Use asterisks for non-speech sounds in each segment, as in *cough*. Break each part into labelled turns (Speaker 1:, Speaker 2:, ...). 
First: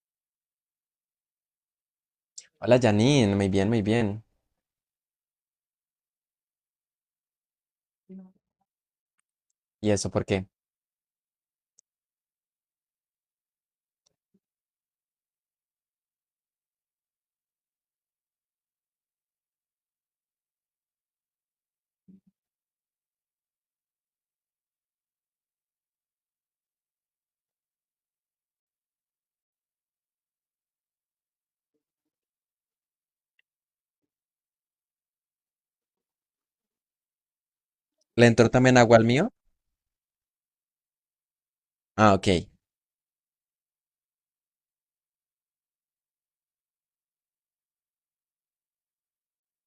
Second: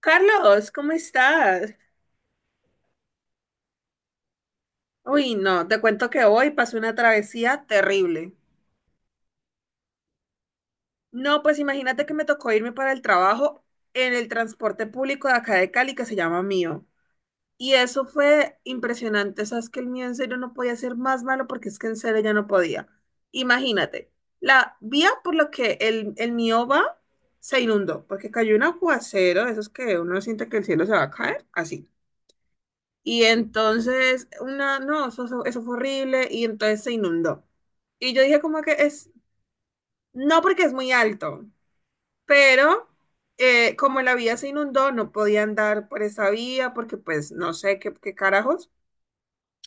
Speaker 1: Carlos, ¿cómo estás?
Speaker 2: Hola Janine, muy bien, muy bien.
Speaker 1: Uy, no, te cuento que hoy pasé una travesía terrible.
Speaker 2: ¿Y eso por qué?
Speaker 1: No, pues imagínate que me tocó irme para el trabajo en el transporte público de acá de Cali que se llama Mío. Y eso fue impresionante, sabes que el mío en serio no podía ser más malo porque es que en serio ya no podía. Imagínate, la vía por la que el mío va se inundó porque cayó un aguacero, de esos que uno siente que el cielo se va a caer, así. Y entonces, una, no, eso fue horrible y entonces se inundó. Y yo
Speaker 2: ¿Le
Speaker 1: dije
Speaker 2: entró
Speaker 1: como que
Speaker 2: también agua al
Speaker 1: es,
Speaker 2: mío?
Speaker 1: no porque es muy alto,
Speaker 2: Ah, ok.
Speaker 1: pero como la vía se inundó, no podía andar por esa vía porque pues no sé qué carajos.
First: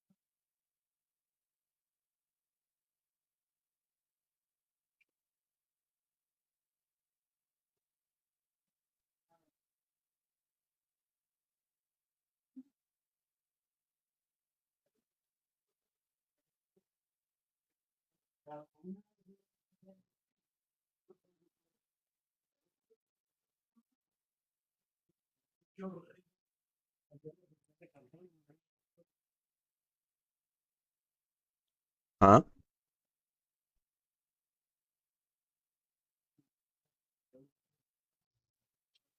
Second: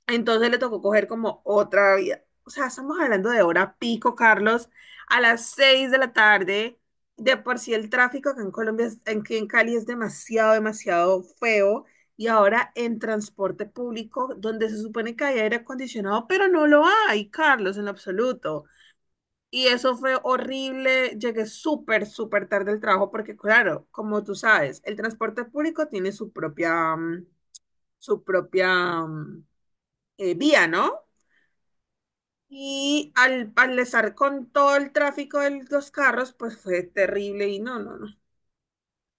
Speaker 1: Entonces le tocó coger como otra vida. O sea, estamos hablando de hora pico, Carlos, a las 6 de la tarde. De por sí el tráfico acá en Colombia, aquí en Cali es demasiado, demasiado feo. Y ahora en transporte público, donde se supone que hay aire acondicionado, pero no lo hay, Carlos, en lo absoluto. Y eso fue horrible. Llegué súper, súper tarde al trabajo porque, claro, como tú sabes, el transporte público tiene su propia, vía, ¿no?
Speaker 2: Ah,
Speaker 1: Y al estar con todo el tráfico de los carros, pues fue terrible y no, no, no.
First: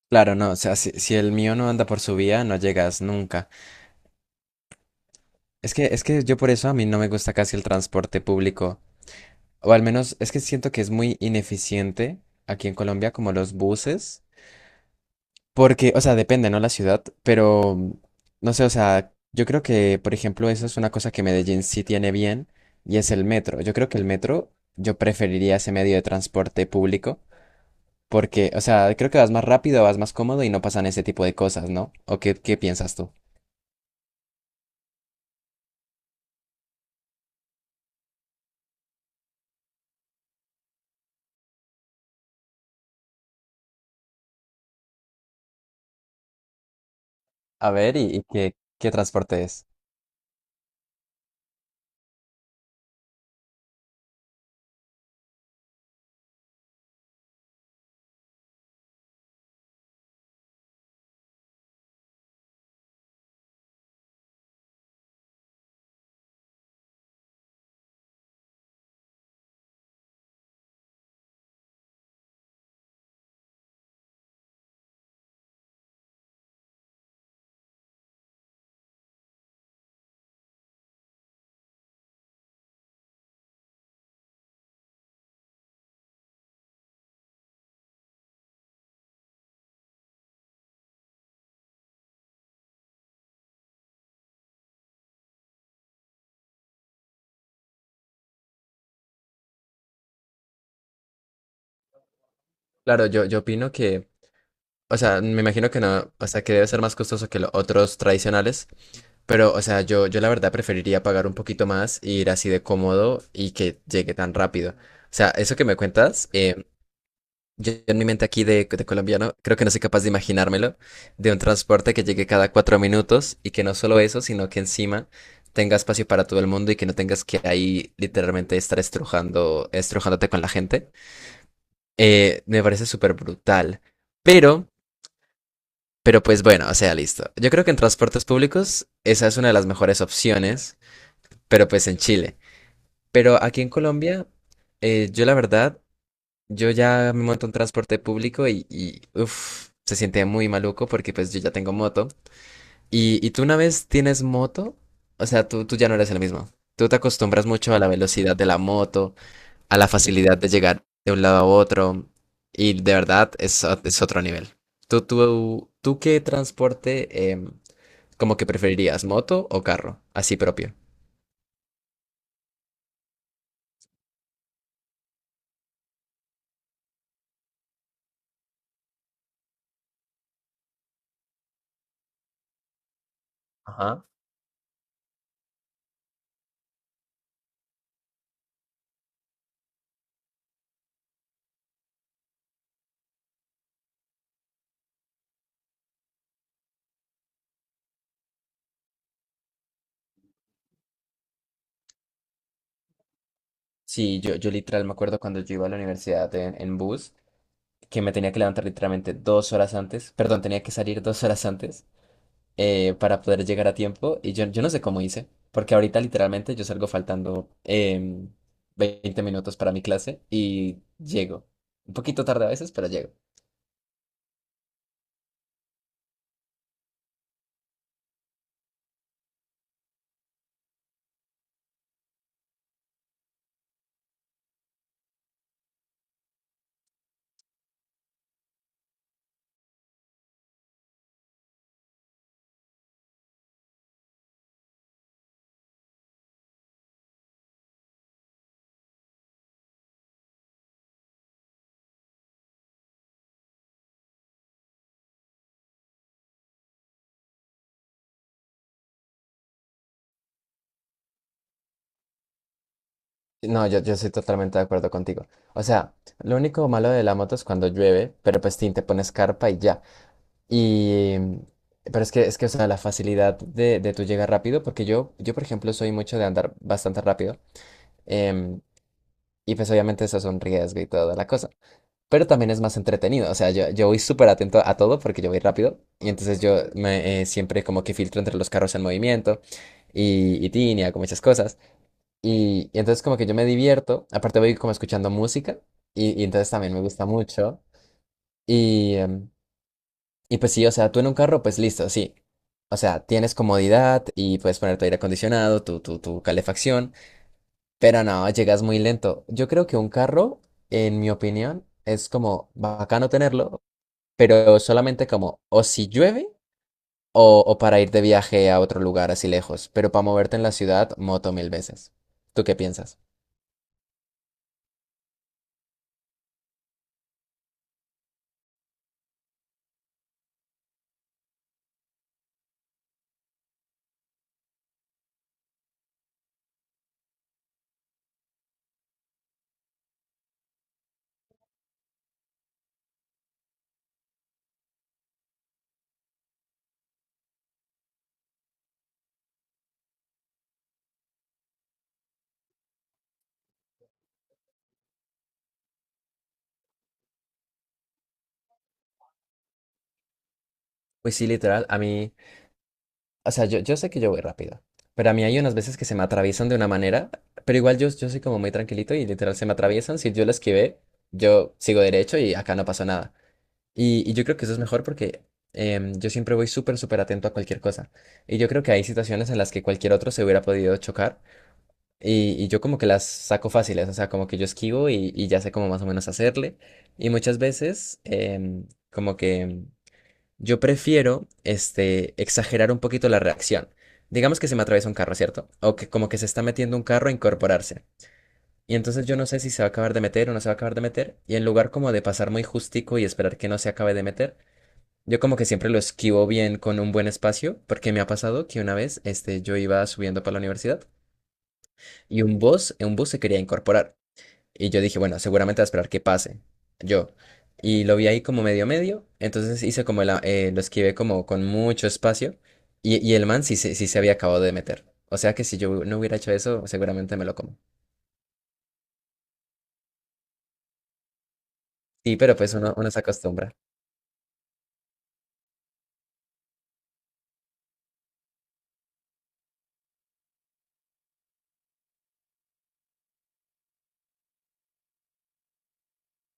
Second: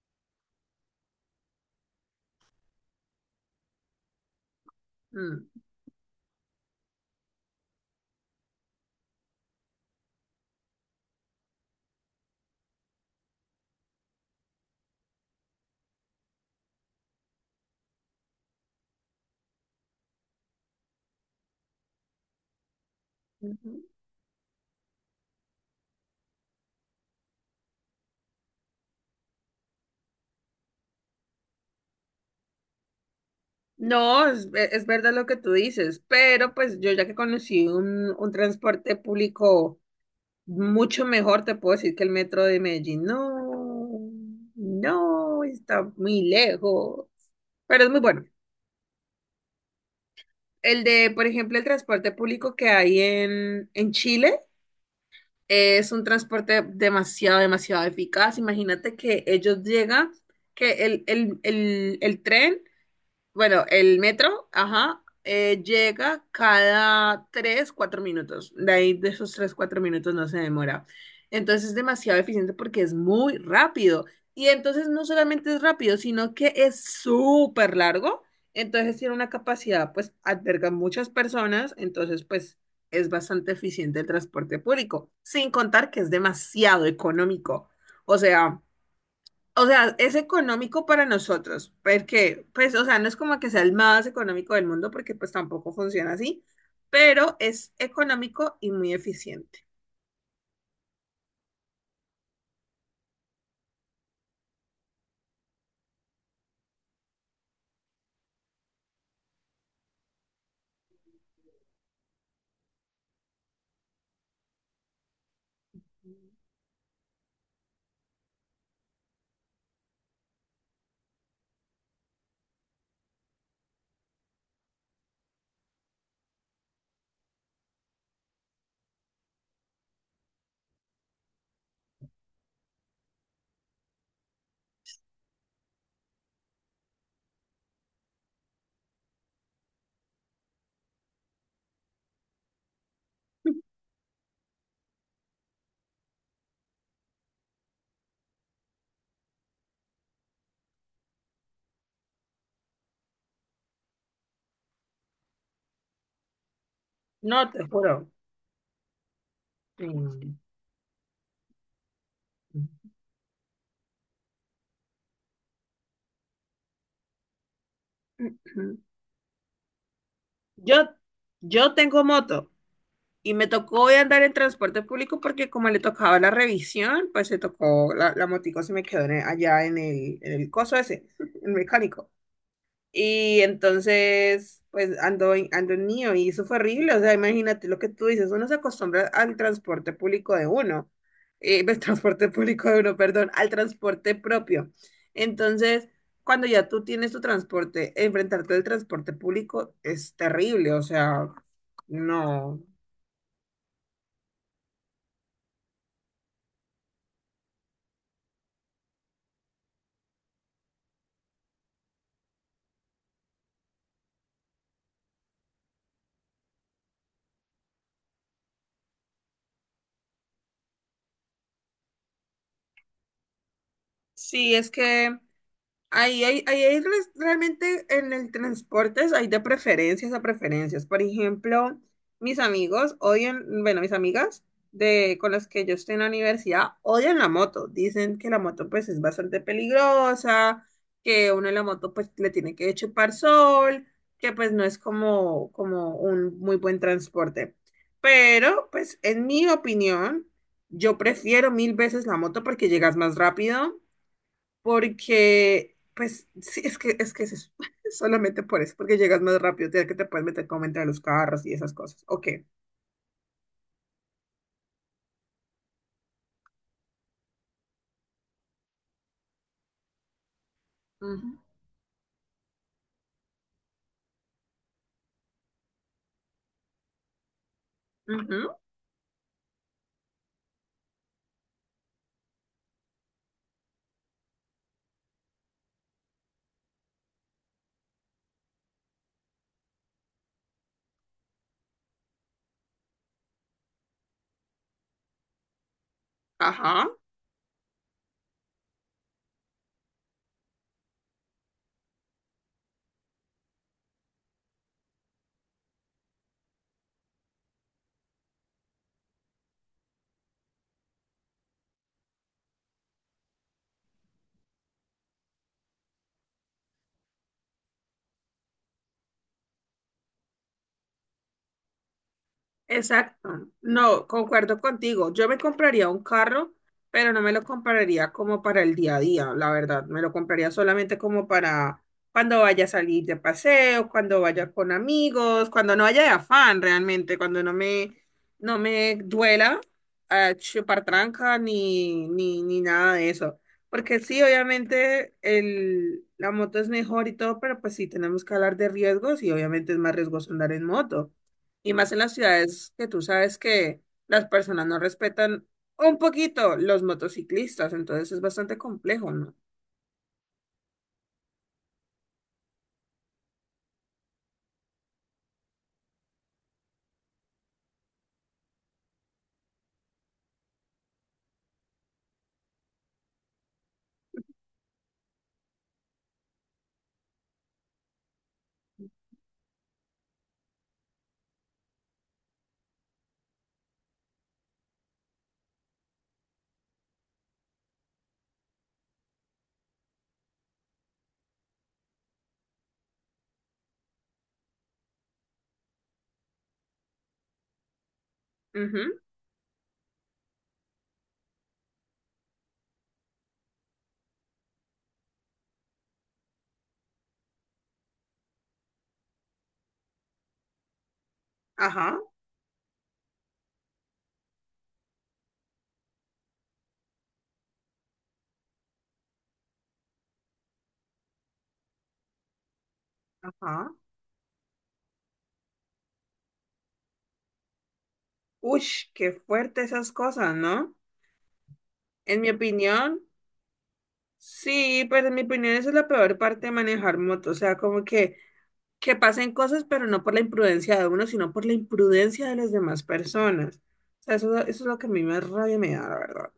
Speaker 2: claro, no, o sea, si el mío no anda por su vía, no llegas nunca.
Speaker 1: Mm.
Speaker 2: Es que yo por eso a mí no me gusta casi el transporte público. O al menos es que siento que es muy ineficiente aquí en Colombia, como los buses. Porque, o sea, depende, ¿no? La ciudad, pero no sé, o sea, yo creo que, por ejemplo, eso es una cosa que Medellín sí tiene bien y es el metro. Yo
Speaker 1: Ujú.
Speaker 2: creo que el metro, yo preferiría ese medio de transporte público. Porque, o sea, creo que vas más rápido, vas más cómodo y no pasan ese tipo de cosas, ¿no? ¿O qué piensas tú?
Speaker 1: No, es, es verdad lo que tú dices, pero pues yo ya que conocí un transporte público mucho mejor, te puedo decir que el metro de Medellín, no, no, está muy lejos,
Speaker 2: A
Speaker 1: pero es
Speaker 2: ver,
Speaker 1: muy
Speaker 2: ¿y
Speaker 1: bueno.
Speaker 2: qué transporte es?
Speaker 1: El de, por ejemplo, el transporte público que hay en Chile. Es un transporte demasiado, demasiado eficaz. Imagínate que ellos llegan, que el tren bueno, el metro, ajá, llega cada 3, 4 minutos. De ahí de esos 3, 4 minutos no se demora. Entonces es demasiado eficiente porque es muy rápido. Y entonces no solamente es rápido, sino que es súper largo. Entonces tiene una capacidad, pues alberga muchas personas. Entonces, pues es bastante eficiente el transporte público. Sin contar que es demasiado económico. O sea. O sea, es económico para nosotros, porque, pues, o sea, no es como que sea el más económico del mundo, porque pues tampoco funciona así, pero es económico y muy eficiente.
Speaker 2: Claro, yo opino que, o sea, me imagino que no, o sea, que debe ser más costoso que los otros tradicionales, pero, o sea, yo la verdad preferiría pagar un poquito más e ir así de cómodo y que llegue tan rápido. O sea, eso que me cuentas, yo en mi mente aquí de colombiano, creo que no soy capaz de imaginármelo, de un transporte que llegue cada 4 minutos y que no solo eso, sino que encima tenga espacio para todo el mundo y que no tengas que ahí literalmente estar estrujando, estrujándote con la gente. Me parece súper brutal. Pero, pero pues bueno, o sea, listo. Yo creo que en transportes públicos esa es una de las mejores opciones, pero pues en Chile. Pero aquí en Colombia, yo la verdad yo ya me monto en transporte público y uf, se siente muy maluco porque pues yo ya tengo moto. Y tú una vez tienes moto, o sea, tú ya no eres el mismo. Tú te acostumbras
Speaker 1: No, te
Speaker 2: mucho a la
Speaker 1: juro.
Speaker 2: velocidad de la moto, a la
Speaker 1: Mm.
Speaker 2: facilidad de llegar de un lado a otro y de verdad es, es otro nivel. ¿Tú qué transporte como que
Speaker 1: *clears throat*
Speaker 2: preferirías, moto o carro? Así propio.
Speaker 1: Yo, yo tengo moto. Y me tocó andar en transporte público porque como le tocaba la revisión, pues se tocó, la motico se me quedó en allá en el coso ese, *laughs* el mecánico. Y
Speaker 2: Ajá.
Speaker 1: entonces, pues ando en mío y eso fue horrible. O sea, imagínate lo que tú dices, uno se acostumbra al transporte público de uno, *laughs* el transporte público de uno, perdón, al transporte propio. Entonces, cuando ya tú tienes tu transporte, enfrentarte al transporte público es terrible, o sea, no.
Speaker 2: Sí, yo literal me acuerdo cuando yo iba a la universidad en bus, que me tenía que levantar literalmente 2 horas antes, perdón, tenía que salir 2 horas antes para poder llegar a tiempo. Y yo no sé cómo hice, porque ahorita literalmente yo salgo faltando 20 minutos para mi clase y llego. Un poquito tarde a veces, pero llego.
Speaker 1: Sí, es que ahí hay realmente en el transporte hay de preferencias a preferencias. Por ejemplo, mis amigos odian, bueno, mis amigas con las que yo estoy en la universidad odian la moto. Dicen que la moto pues es bastante peligrosa, que uno en la moto pues le tiene que chupar sol, que pues no es como un muy buen transporte. Pero pues en mi opinión, yo prefiero mil veces la moto porque llegas más rápido porque, pues, sí, es que es eso. *laughs* Solamente por eso, porque llegas más rápido, tienes que te puedes meter como entre los carros y esas cosas. Ok.
Speaker 2: No, yo estoy totalmente de acuerdo contigo. O sea, lo único malo de la moto es cuando llueve, pero pues tin, te pones carpa y ya. Y...
Speaker 1: Ujú,
Speaker 2: Pero es que, o sea, la facilidad de tú llegar rápido, porque yo, por ejemplo, soy mucho de andar bastante rápido.
Speaker 1: ujú,
Speaker 2: em, Y pues obviamente eso es un riesgo y toda la cosa. Pero también es más entretenido. O sea, yo voy súper atento a todo porque yo voy rápido. Y entonces siempre como que filtro entre los carros en movimiento y tinea, como muchas cosas. Y entonces como que yo me divierto. Aparte voy como escuchando música. Y entonces también me
Speaker 1: ajá.
Speaker 2: gusta mucho. Y, y pues sí, o sea, tú en un carro, pues listo, sí. O sea, tienes comodidad y puedes poner tu aire acondicionado, tu calefacción. Pero no, llegas muy lento. Yo creo que un carro, en mi opinión, es como bacano tenerlo, pero solamente como o si llueve o para ir de viaje a otro lugar así lejos. Pero para moverte en la ciudad, moto mil veces. ¿Tú qué piensas?
Speaker 1: Exacto. No, concuerdo contigo. Yo me compraría un carro, pero no me lo compraría como para el día a día, la verdad. Me lo compraría solamente como para cuando vaya a salir de paseo, cuando vaya con amigos, cuando no haya de afán realmente, cuando no me duela chupar tranca ni nada de eso. Porque sí, obviamente la moto es mejor y todo, pero pues sí tenemos que hablar de riesgos y obviamente es más riesgoso andar en moto. Y más en las ciudades que tú sabes que las personas no respetan un poquito los motociclistas, entonces es bastante complejo, ¿no?
Speaker 2: Pues sí, literal, a mí, o sea, yo sé que yo voy rápido, pero a mí hay unas veces que se me atraviesan de una manera, pero igual yo soy como muy tranquilito y literal se me atraviesan. Si yo lo esquivé, yo sigo derecho y acá no pasó nada. Y yo creo que eso es mejor porque yo siempre voy súper, súper atento a cualquier cosa. Y yo creo que hay situaciones en las que cualquier otro se hubiera podido chocar. Y yo como que las saco fáciles, o sea, como que yo esquivo y ya sé cómo más o menos hacerle. Y muchas veces como que yo prefiero este, exagerar un poquito la reacción. Digamos que se me atraviesa un carro, ¿cierto? O que como que se está metiendo un carro a incorporarse. Y
Speaker 1: Ujú,
Speaker 2: entonces yo no sé si se va a acabar de meter o no se va a acabar de meter. Y en lugar como de pasar muy justico y esperar que no se acabe de meter, yo como que siempre lo esquivo bien con un buen espacio, porque me ha pasado que una vez este, yo iba subiendo para la universidad
Speaker 1: ajá,
Speaker 2: y un bus se quería incorporar. Y yo dije, bueno, seguramente va a esperar que pase. Yo. Y lo vi ahí como medio medio, entonces hice como lo esquivé como con mucho espacio y el man sí,
Speaker 1: ajá.
Speaker 2: sí se había acabado de meter. O sea que si yo no hubiera hecho eso, seguramente me lo como.
Speaker 1: Ush, qué fuerte esas cosas, ¿no?
Speaker 2: Sí,
Speaker 1: En mi
Speaker 2: pero pues uno se
Speaker 1: opinión,
Speaker 2: acostumbra.
Speaker 1: sí, pero en mi opinión esa es la peor parte de manejar moto, o sea, como que pasen cosas, pero no por la imprudencia de uno, sino por la imprudencia de las demás personas. O sea, eso es lo que a mí más rabia me da, la verdad.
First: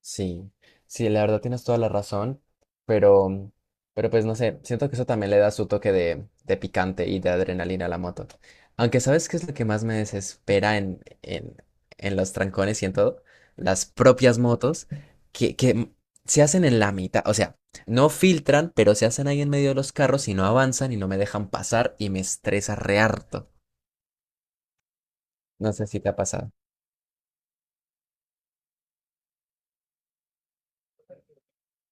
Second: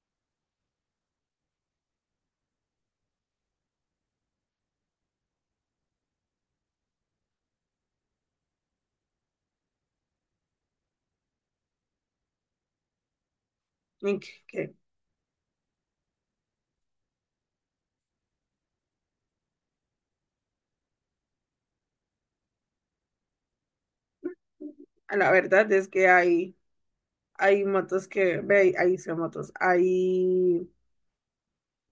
Speaker 2: Sí, sí, la verdad tienes toda la razón, pero, pero pues no sé, siento que eso también le da su toque de picante y de adrenalina a la moto. Aunque ¿sabes qué es lo que más me desespera en los trancones y en todo? Las
Speaker 1: Y que-
Speaker 2: propias
Speaker 1: que
Speaker 2: motos que se hacen en la mitad, o sea, no filtran, pero se hacen ahí en medio de los carros y no avanzan y no me dejan pasar y me estresa re harto.
Speaker 1: a la verdad
Speaker 2: No sé
Speaker 1: es
Speaker 2: si
Speaker 1: que
Speaker 2: te ha pasado.
Speaker 1: hay. Hay motos que, ve, ahí son motos. Hay,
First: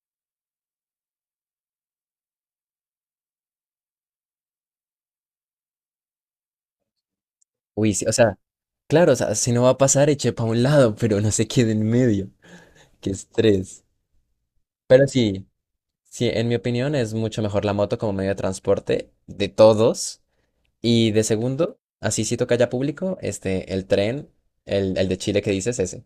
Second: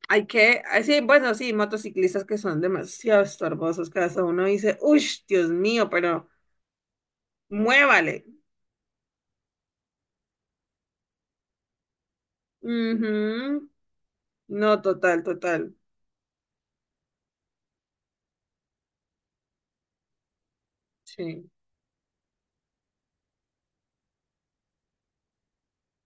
Speaker 1: hay ah, sí, bueno, sí, motociclistas que son demasiado estorbosos. Cada uno dice, uff, Dios mío, pero
Speaker 2: Uy, sí, o
Speaker 1: muévale.
Speaker 2: sea, claro, o sea, si no va a pasar, eche para un lado, pero no se quede en medio. Qué
Speaker 1: Ujú.
Speaker 2: estrés.
Speaker 1: No,
Speaker 2: Pero
Speaker 1: total,
Speaker 2: sí,
Speaker 1: total.
Speaker 2: sí, en mi opinión es mucho mejor la moto como medio de transporte de todos. Y de
Speaker 1: Sí.
Speaker 2: segundo, así si toca ya público, este, el tren, el de Chile que dices, ese.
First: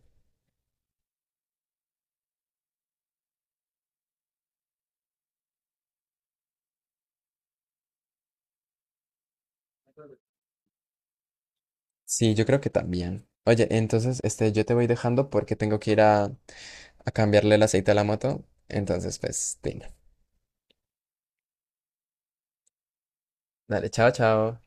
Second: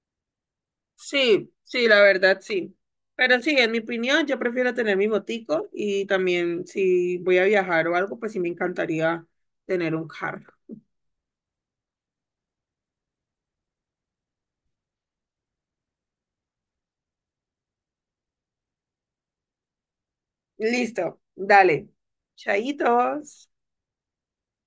Speaker 1: Sí, sí, la verdad, sí. Pero sí, en mi opinión, yo prefiero tener mi motico y también si voy a viajar o algo, pues sí me encantaría tener un carro.
Speaker 2: Sí, yo creo que también. Oye, entonces, este, yo te voy dejando porque tengo que ir a cambiarle el aceite a la moto. Entonces, pues, venga.
Speaker 1: Listo, dale. Chaitos.
Speaker 2: Dale, chao, chao.